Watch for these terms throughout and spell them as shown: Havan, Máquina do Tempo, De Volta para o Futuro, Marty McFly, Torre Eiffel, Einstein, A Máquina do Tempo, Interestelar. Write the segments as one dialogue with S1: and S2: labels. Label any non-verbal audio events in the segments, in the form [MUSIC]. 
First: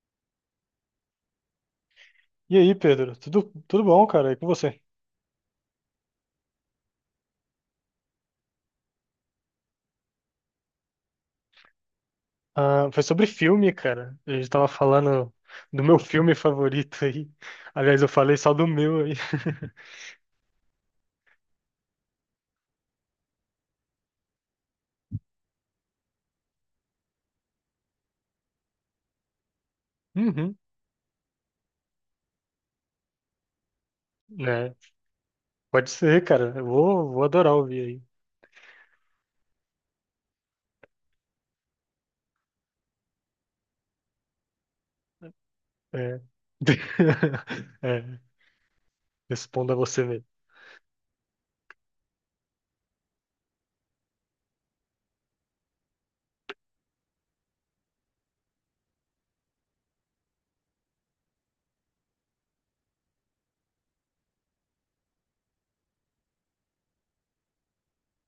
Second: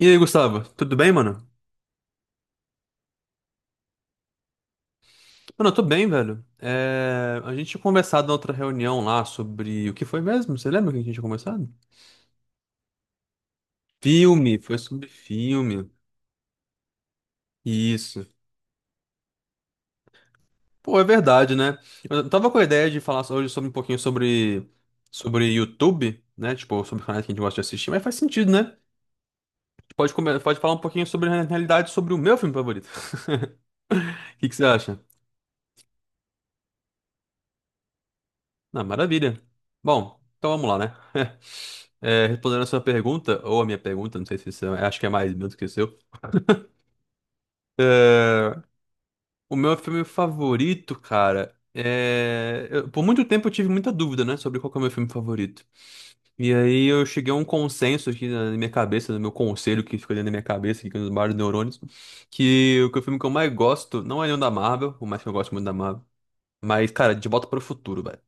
S1: E aí, Gustavo, tudo bem, mano?
S2: E aí, Pedro? Tudo, tudo bom, cara? E com você?
S1: Mano, eu tô bem, velho. A gente tinha conversado na outra reunião lá sobre o que foi mesmo? Você lembra o que a gente tinha conversado?
S2: Ah, foi sobre filme, cara. A gente
S1: Filme,
S2: tava
S1: foi sobre
S2: falando do
S1: filme.
S2: meu filme favorito aí. Aliás, eu
S1: Isso.
S2: falei só do meu aí.
S1: Pô, é verdade, né? Eu tava com a ideia de falar hoje sobre um pouquinho sobre YouTube, né? Tipo, sobre canais que a gente gosta de assistir, mas faz sentido, né? Pode, come-
S2: Uhum,
S1: pode falar um pouquinho sobre, na realidade, sobre o meu filme favorito. [LAUGHS]
S2: [LAUGHS]
S1: O que que você
S2: né?
S1: acha?
S2: Pode ser, cara. Eu vou adorar ouvir
S1: Ah, maravilha. Bom, então vamos lá, né? [LAUGHS] Respondendo a sua pergunta, ou a minha pergunta, não sei se isso é, acho que é mais meu do que o seu.
S2: aí. É. [LAUGHS] É,
S1: É, o
S2: responda
S1: meu filme
S2: você mesmo.
S1: favorito, cara, por muito tempo eu tive muita dúvida, né, sobre qual que é o meu filme favorito. E aí eu cheguei a um consenso aqui na minha cabeça, no meu conselho que ficou dentro da minha cabeça, aqui com os vários neurônios, que o filme que eu mais gosto não é nenhum da Marvel, por mais que eu goste muito da Marvel, mas, cara, De Volta para o Futuro, velho.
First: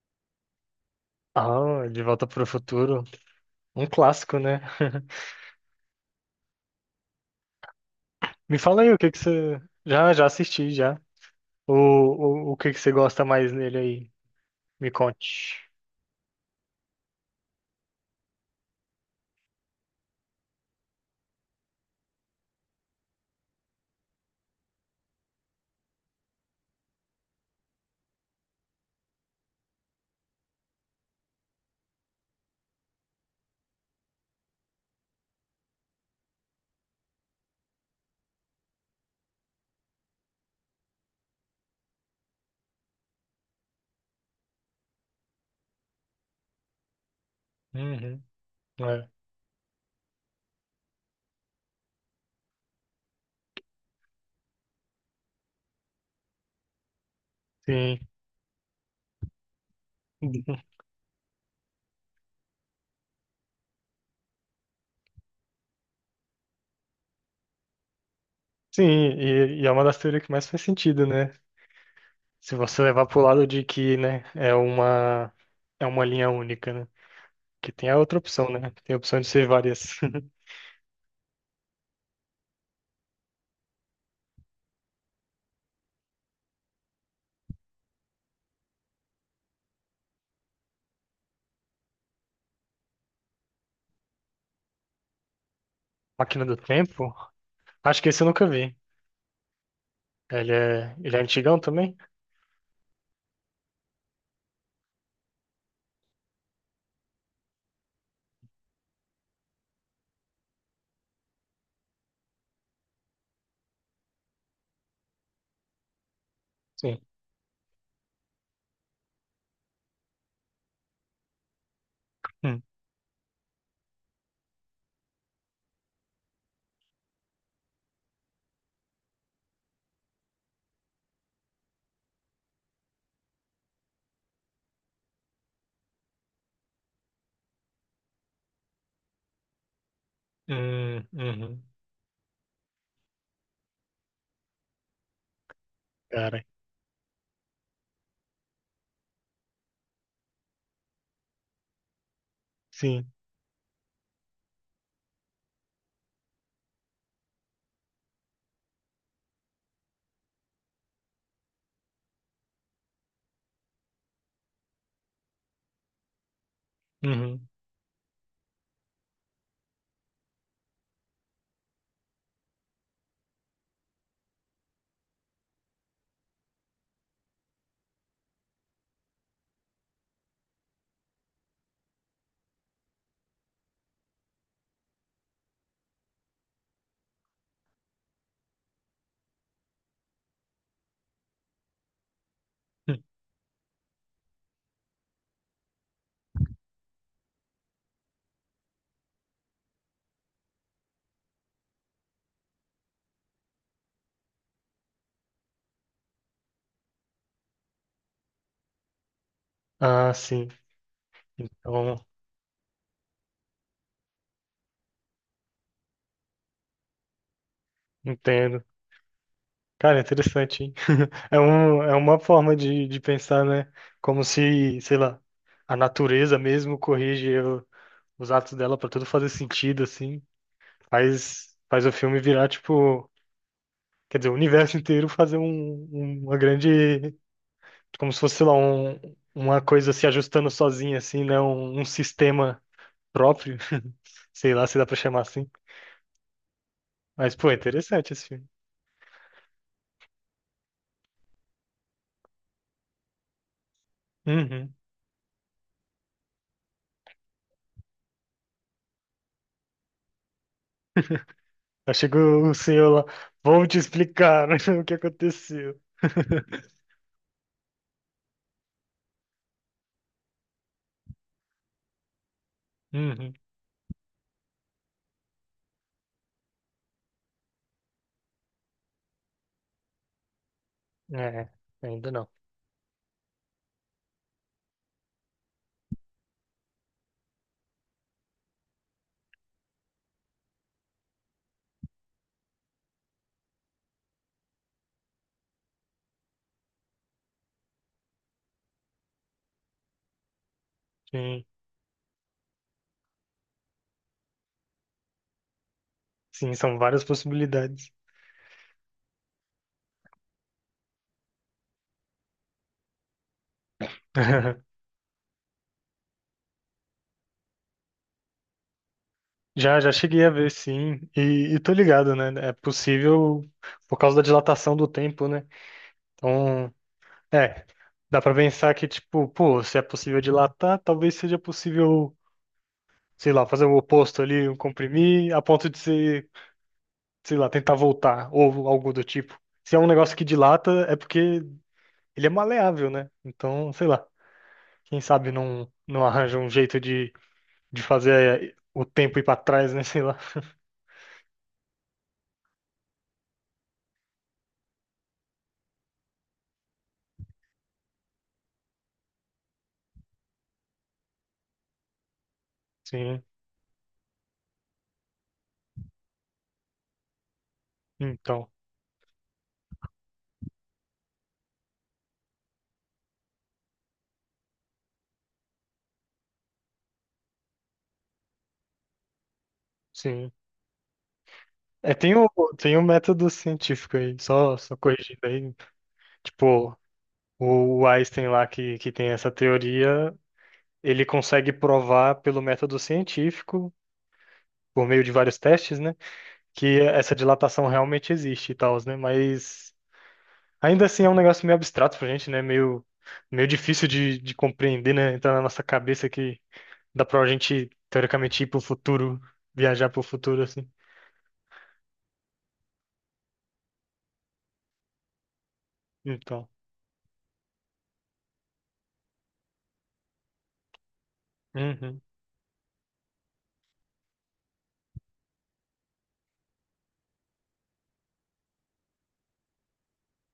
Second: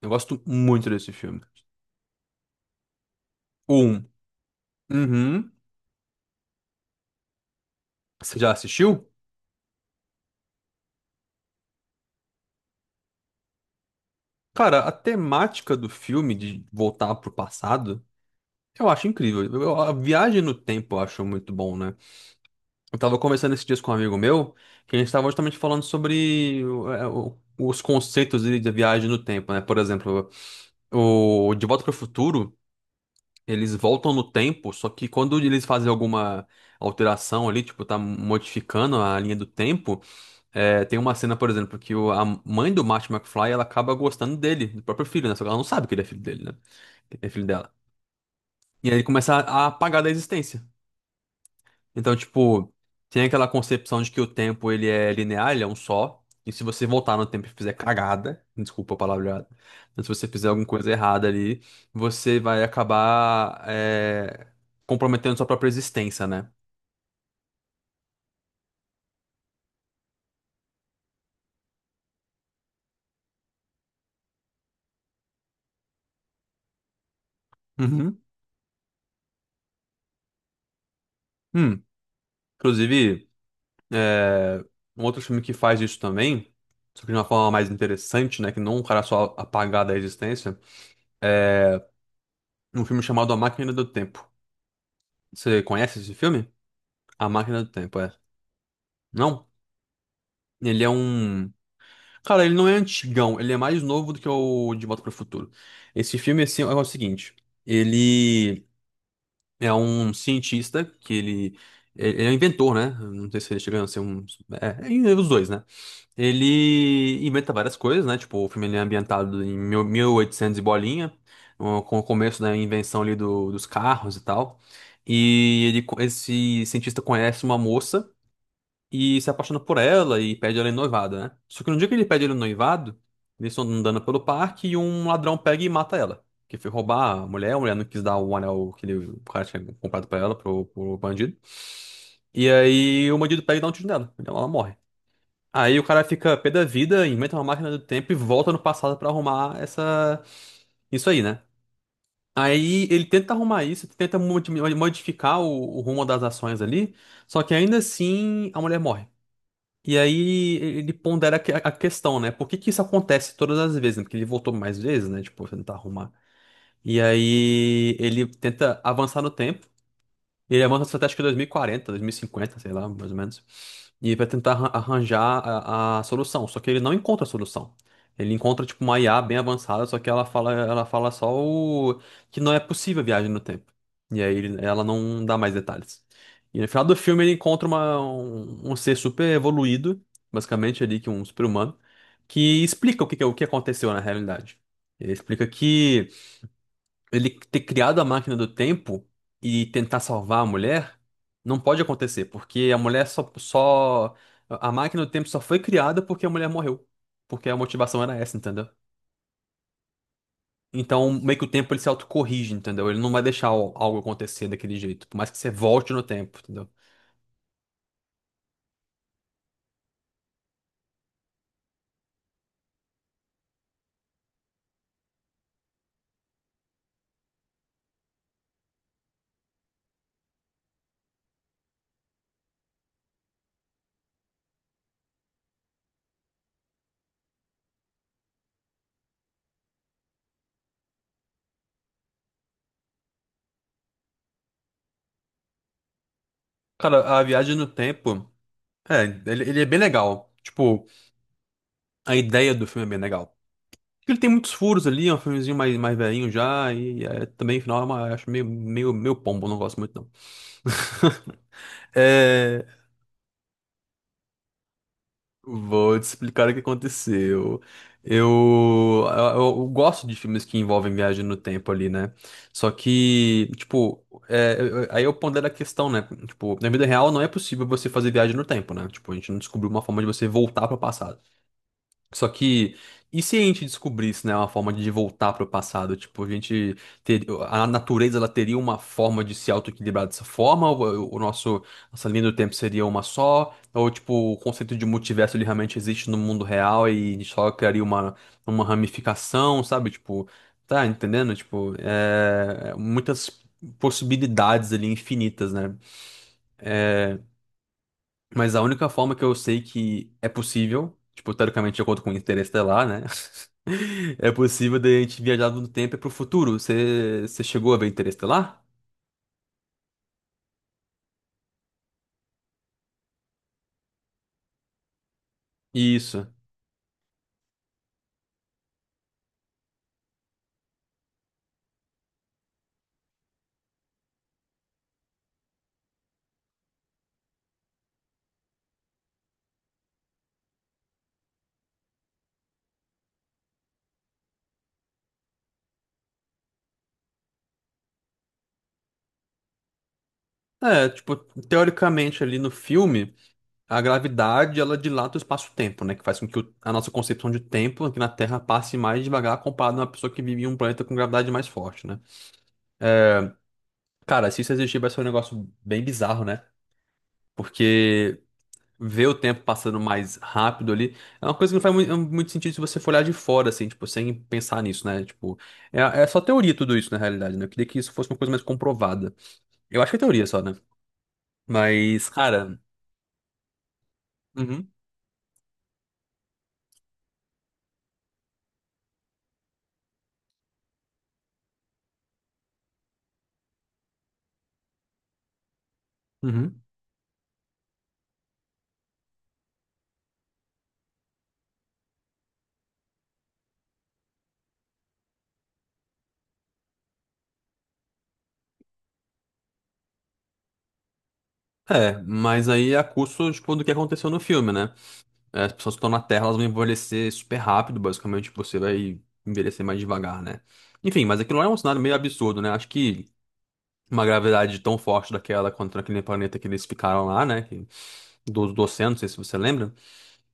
S1: Eu gosto muito desse filme.
S2: Ah, De Volta para o Futuro.
S1: O
S2: Um
S1: Um.
S2: clássico, né? [LAUGHS]
S1: Uhum. Você já
S2: Me fala aí o
S1: assistiu?
S2: que que você. Já assisti, já. O que que você gosta mais nele aí?
S1: Cara,
S2: Me
S1: a
S2: conte.
S1: temática do filme de voltar pro passado, eu acho incrível. A viagem no tempo eu acho muito bom, né? Eu tava conversando esses dias com um amigo meu, que a gente tava justamente falando sobre os conceitos de viagem no tempo, né? Por exemplo, o De Volta para o Futuro, eles voltam no tempo, só que quando eles fazem alguma alteração ali, tipo, tá modificando a linha do tempo. Tem uma cena, por exemplo, que a mãe do Marty McFly, ela acaba gostando dele, do próprio filho, né? Só que ela não sabe que ele é filho dele, né? É filho dela.
S2: Uhum,
S1: E aí ele
S2: é,
S1: começa a apagar da existência. Então, tipo, tem aquela concepção de que o tempo, ele é linear, ele é um só. E se você voltar no tempo e fizer
S2: sim.
S1: cagada, desculpa a palavra, mas se você fizer
S2: [LAUGHS]
S1: alguma coisa errada ali, você vai acabar, comprometendo sua própria existência, né?
S2: Sim, e é uma das teorias que mais faz sentido, né? Se você levar pro lado de que, né, é uma linha única, né? Que tem a outra
S1: Uhum.
S2: opção, né? Tem a opção de ser várias. [LAUGHS]
S1: Hum, inclusive, um outro filme que faz isso também, só que de uma forma mais interessante, né? Que não um cara só apagar da existência, é um filme chamado A Máquina do Tempo. Você conhece esse
S2: Máquina
S1: filme?
S2: do Tempo?
S1: A Máquina do Tempo,
S2: Acho que
S1: é.
S2: esse eu nunca vi.
S1: Não? Ele é
S2: Ele é
S1: um.
S2: antigão também?
S1: Cara, ele não é antigão, ele é mais novo do que o De Volta para o Futuro. Esse filme, assim, é o seguinte: ele é um cientista que ele. Ele é um inventor, né? Não sei se ele chega a ser um. É, é os dois, né?
S2: Sim.
S1: Ele inventa várias coisas, né? Tipo, o filme ele é ambientado em 1800 e bolinha, com o começo da
S2: Hum.
S1: invenção ali dos carros e tal. E esse cientista conhece uma moça e se apaixona por ela e pede ela em noivado, né? Só que no dia que ele pede ela em noivado, eles estão andando pelo parque e um ladrão pega e mata ela. Que foi roubar a mulher não quis dar o anel que o cara tinha comprado pra ela, pro bandido.
S2: Uhum.
S1: E aí o bandido pega e dá um tiro nela. Então ela morre. Aí o cara fica
S2: Cara,
S1: pé da vida, inventa uma máquina do tempo e volta no passado pra arrumar essa isso aí, né? Aí ele
S2: sim.
S1: tenta arrumar isso, tenta modificar o rumo das ações ali, só que ainda assim a mulher morre. E aí ele pondera a questão, né? Por que que isso acontece todas as vezes, né? Porque ele voltou mais vezes, né? Tipo, tentar arrumar. E
S2: Uhum.
S1: aí ele tenta avançar no tempo. Ele é uma estratégia de 2040, 2050, sei lá, mais ou menos. E vai tentar arranjar a solução. Só que ele não encontra a solução. Ele encontra, tipo, uma IA bem avançada, só que ela fala só que não é possível a viagem no tempo. E aí ela não dá mais detalhes. E no final do filme ele encontra um ser super evoluído, basicamente ali, que é um super-humano, que
S2: Hum.
S1: explica o que aconteceu na realidade. Ele explica que ele ter criado a máquina do tempo e tentar salvar a mulher não pode acontecer, porque a mulher só. A máquina do tempo só foi criada porque a mulher morreu. Porque a motivação era essa, entendeu?
S2: Ah, sim.
S1: Então, meio que o tempo ele se
S2: Então,
S1: autocorrige, entendeu? Ele não vai deixar algo acontecer daquele jeito, por mais que você volte no tempo, entendeu?
S2: entendo. Cara, interessante, hein? [LAUGHS] É um, é uma forma de pensar, né? Como se, sei lá, a natureza mesmo corrige o- os atos dela pra tudo fazer sentido, assim. Faz, faz o filme virar, tipo, quer dizer, o universo [LAUGHS] inteiro fazer um, um- uma grande, como se fosse, sei lá, um, uma coisa se ajustando sozinha, assim, né? Um sistema próprio, [LAUGHS] sei lá se dá pra chamar assim.
S1: Cara, a
S2: Mas, pô, é
S1: viagem no
S2: interessante esse
S1: tempo,
S2: filme.
S1: ele é bem legal. Tipo, a ideia do filme é bem legal. Ele tem muitos
S2: Uhum.
S1: furos ali, é um filmezinho mais velhinho já, e é, também, no final, eu acho meio, meio, meio pombo, não gosto muito não. [LAUGHS]
S2: [LAUGHS] Aí chega o
S1: É,
S2: senhor lá, vou te explicar [LAUGHS] o que aconteceu.
S1: vou te explicar o que
S2: [LAUGHS]
S1: aconteceu. Eu gosto de filmes que envolvem viagem no tempo ali, né? Só
S2: Uhum.
S1: que, tipo, aí eu pondero a questão, né? Tipo, na vida real não é possível você fazer viagem no tempo, né? Tipo, a gente não descobriu uma forma de você voltar para o passado.
S2: É, ainda
S1: Só
S2: não.
S1: que, e se a gente descobrisse, né, uma forma de voltar para o passado? Tipo, a natureza ela teria uma forma de se autoequilibrar dessa forma? Nossa linha do tempo seria uma só? Ou, tipo, o conceito de multiverso ele realmente existe no mundo real e a gente só criaria uma ramificação, sabe? Tipo, tá entendendo?
S2: Sim,
S1: Tipo, muitas possibilidades ali infinitas, né?
S2: sim, são várias possibilidades.
S1: Mas a única forma que eu sei que é possível, tipo, teoricamente, de acordo com o Interestelar, né? [LAUGHS] É
S2: [LAUGHS]
S1: possível de a gente viajar no tempo e pro futuro. Você chegou a ver Interestelar?
S2: Já cheguei a ver, sim, e tô ligado, né? É possível por causa da dilatação do tempo, né?
S1: Isso.
S2: Então, é, dá pra pensar que, tipo, pô, se é possível dilatar, talvez seja possível, sei lá, fazer o oposto ali, um comprimir, a ponto de ser, sei lá, tentar voltar, ou algo do tipo. Se é um negócio que dilata, é porque ele é maleável, né? Então, sei lá, quem sabe não, não arranja um jeito de fazer o tempo ir pra trás, né? [LAUGHS] Sei lá.
S1: É, tipo, teoricamente ali no filme, a gravidade ela dilata o espaço-tempo, né? Que faz com que a nossa concepção de tempo aqui na Terra passe mais devagar comparado a uma pessoa que vive em um planeta com gravidade mais forte, né?
S2: Sim,
S1: Cara, se isso existir, vai ser um negócio bem bizarro, né? Porque.
S2: então,
S1: Ver o tempo passando mais rápido ali, é uma coisa que não faz muito, muito sentido se você for olhar de fora, assim, tipo, sem pensar nisso, né? Tipo, é só teoria tudo isso, na realidade, né? Eu queria que isso fosse uma coisa mais comprovada. Eu acho que é teoria
S2: sim.
S1: só, né?
S2: É,
S1: Mas,
S2: tem
S1: cara.
S2: tem o método científico aí, só,
S1: Uhum,
S2: só corrigindo aí. Tipo, o Einstein lá que tem essa teoria, ele consegue provar pelo método científico, por meio de vários testes, né?
S1: uhum.
S2: Que essa dilatação realmente existe e tal, né? Mas. Ainda assim é um negócio meio abstrato pra gente, né? Meio, meio difícil de compreender, né? Entrar na nossa cabeça que dá pra gente, teoricamente, ir pro futuro, viajar pro futuro, assim.
S1: É, mas aí é a custo, tipo, do que aconteceu no filme, né? É, as pessoas que estão na Terra, elas vão
S2: Então,
S1: envelhecer super rápido, basicamente, você vai envelhecer mais devagar, né? Enfim, mas aquilo lá é um cenário meio
S2: uhum,
S1: absurdo, né? Acho que uma gravidade tão forte daquela contra aquele planeta que eles ficaram lá, né? Do oceano, não sei se você lembra.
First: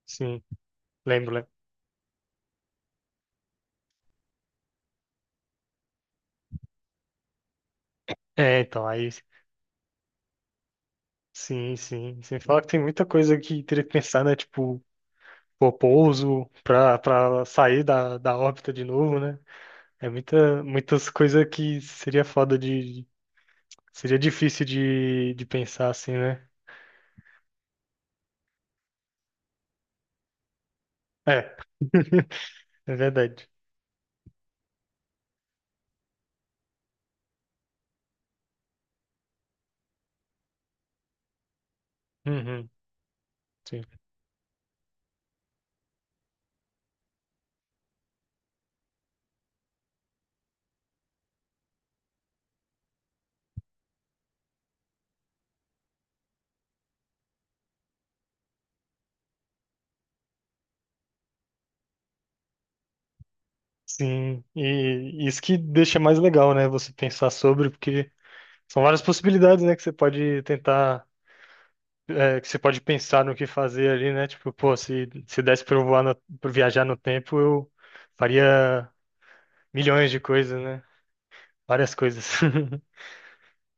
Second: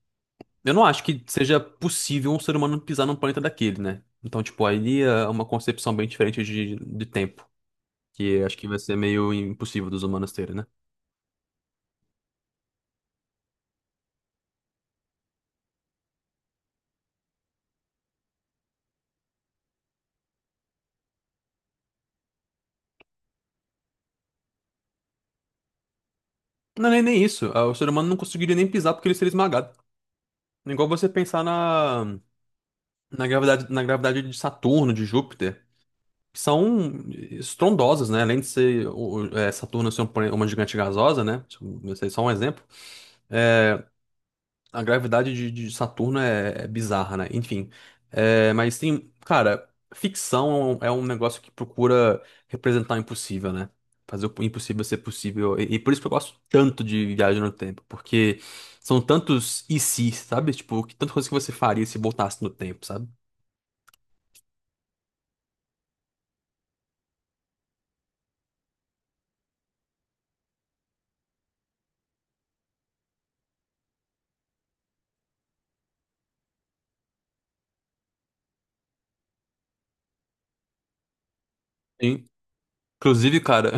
S2: sim,
S1: Eu não acho que
S2: lembro, lembro.
S1: seja possível um ser humano pisar num planeta daquele, né? Então, tipo, aí é uma concepção bem diferente de tempo, que acho
S2: É,
S1: que vai
S2: então,
S1: ser
S2: aí,
S1: meio impossível dos humanos terem, né?
S2: sim, sim. Você fala que tem muita coisa que teria que pensar, né? Tipo, pô, pouso pra, pra sair da, da órbita de novo, né? É muita, muitas coisas que seria foda de... Seria difícil de pensar, assim, né?
S1: Não, nem isso. Ah, o ser humano não conseguiria nem pisar porque ele seria esmagado. É igual você pensar
S2: É,
S1: na,
S2: é
S1: na
S2: verdade.
S1: gravidade, na gravidade, de Saturno, de Júpiter, que são estrondosas, né? Além de ser Saturno ser um uma gigante gasosa, né? Isso é só um exemplo.
S2: Uhum,
S1: é,
S2: sim.
S1: A gravidade de Saturno é bizarra, né? Enfim. É, mas tem. Cara, ficção é um negócio que procura representar o impossível, né? Fazer o impossível ser possível. E por isso que eu gosto tanto de Viagem no Tempo, porque são tantos e se, sabe? Tipo, que tanta coisa que você faria se voltasse no tempo, sabe?
S2: Sim, e isso que deixa mais legal, né? Você pensar sobre, porque são várias possibilidades, né? Que você pode tentar, é, que você pode pensar no que fazer ali, né? Tipo, pô, se desse pra eu voar no, pra viajar no tempo, eu faria milhões de coisas, né? Várias
S1: Sim.
S2: coisas. [LAUGHS]
S1: Inclusive, cara,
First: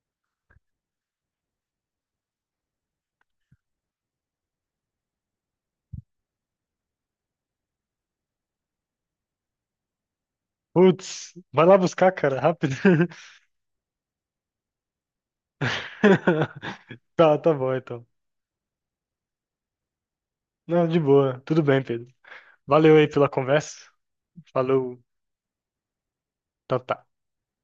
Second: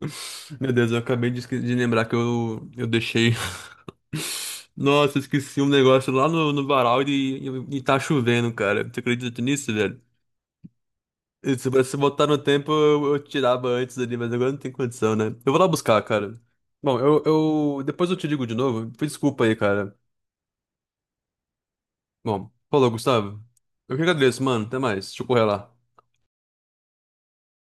S1: [LAUGHS] meu Deus, eu acabei de, de lembrar que eu deixei. [LAUGHS] Nossa, eu esqueci um negócio lá no varal e tá chovendo, cara. Você acredita nisso, velho?
S2: Putz,
S1: E
S2: vai
S1: se
S2: lá
S1: você
S2: buscar,
S1: botar no
S2: cara,
S1: tempo,
S2: rápido.
S1: eu tirava antes ali, mas agora não tem condição, né? Eu vou lá buscar, cara. Bom,
S2: [LAUGHS]
S1: eu,
S2: Tá, tá bom,
S1: eu
S2: então.
S1: depois eu te ligo de novo. Desculpa aí, cara.
S2: Não, de boa. Tudo bem, Pedro.
S1: Bom, falou,
S2: Valeu aí pela
S1: Gustavo.
S2: conversa.
S1: Eu que agradeço, mano. Até
S2: Falou.
S1: mais. Deixa eu correr lá.
S2: Tchau, tchau.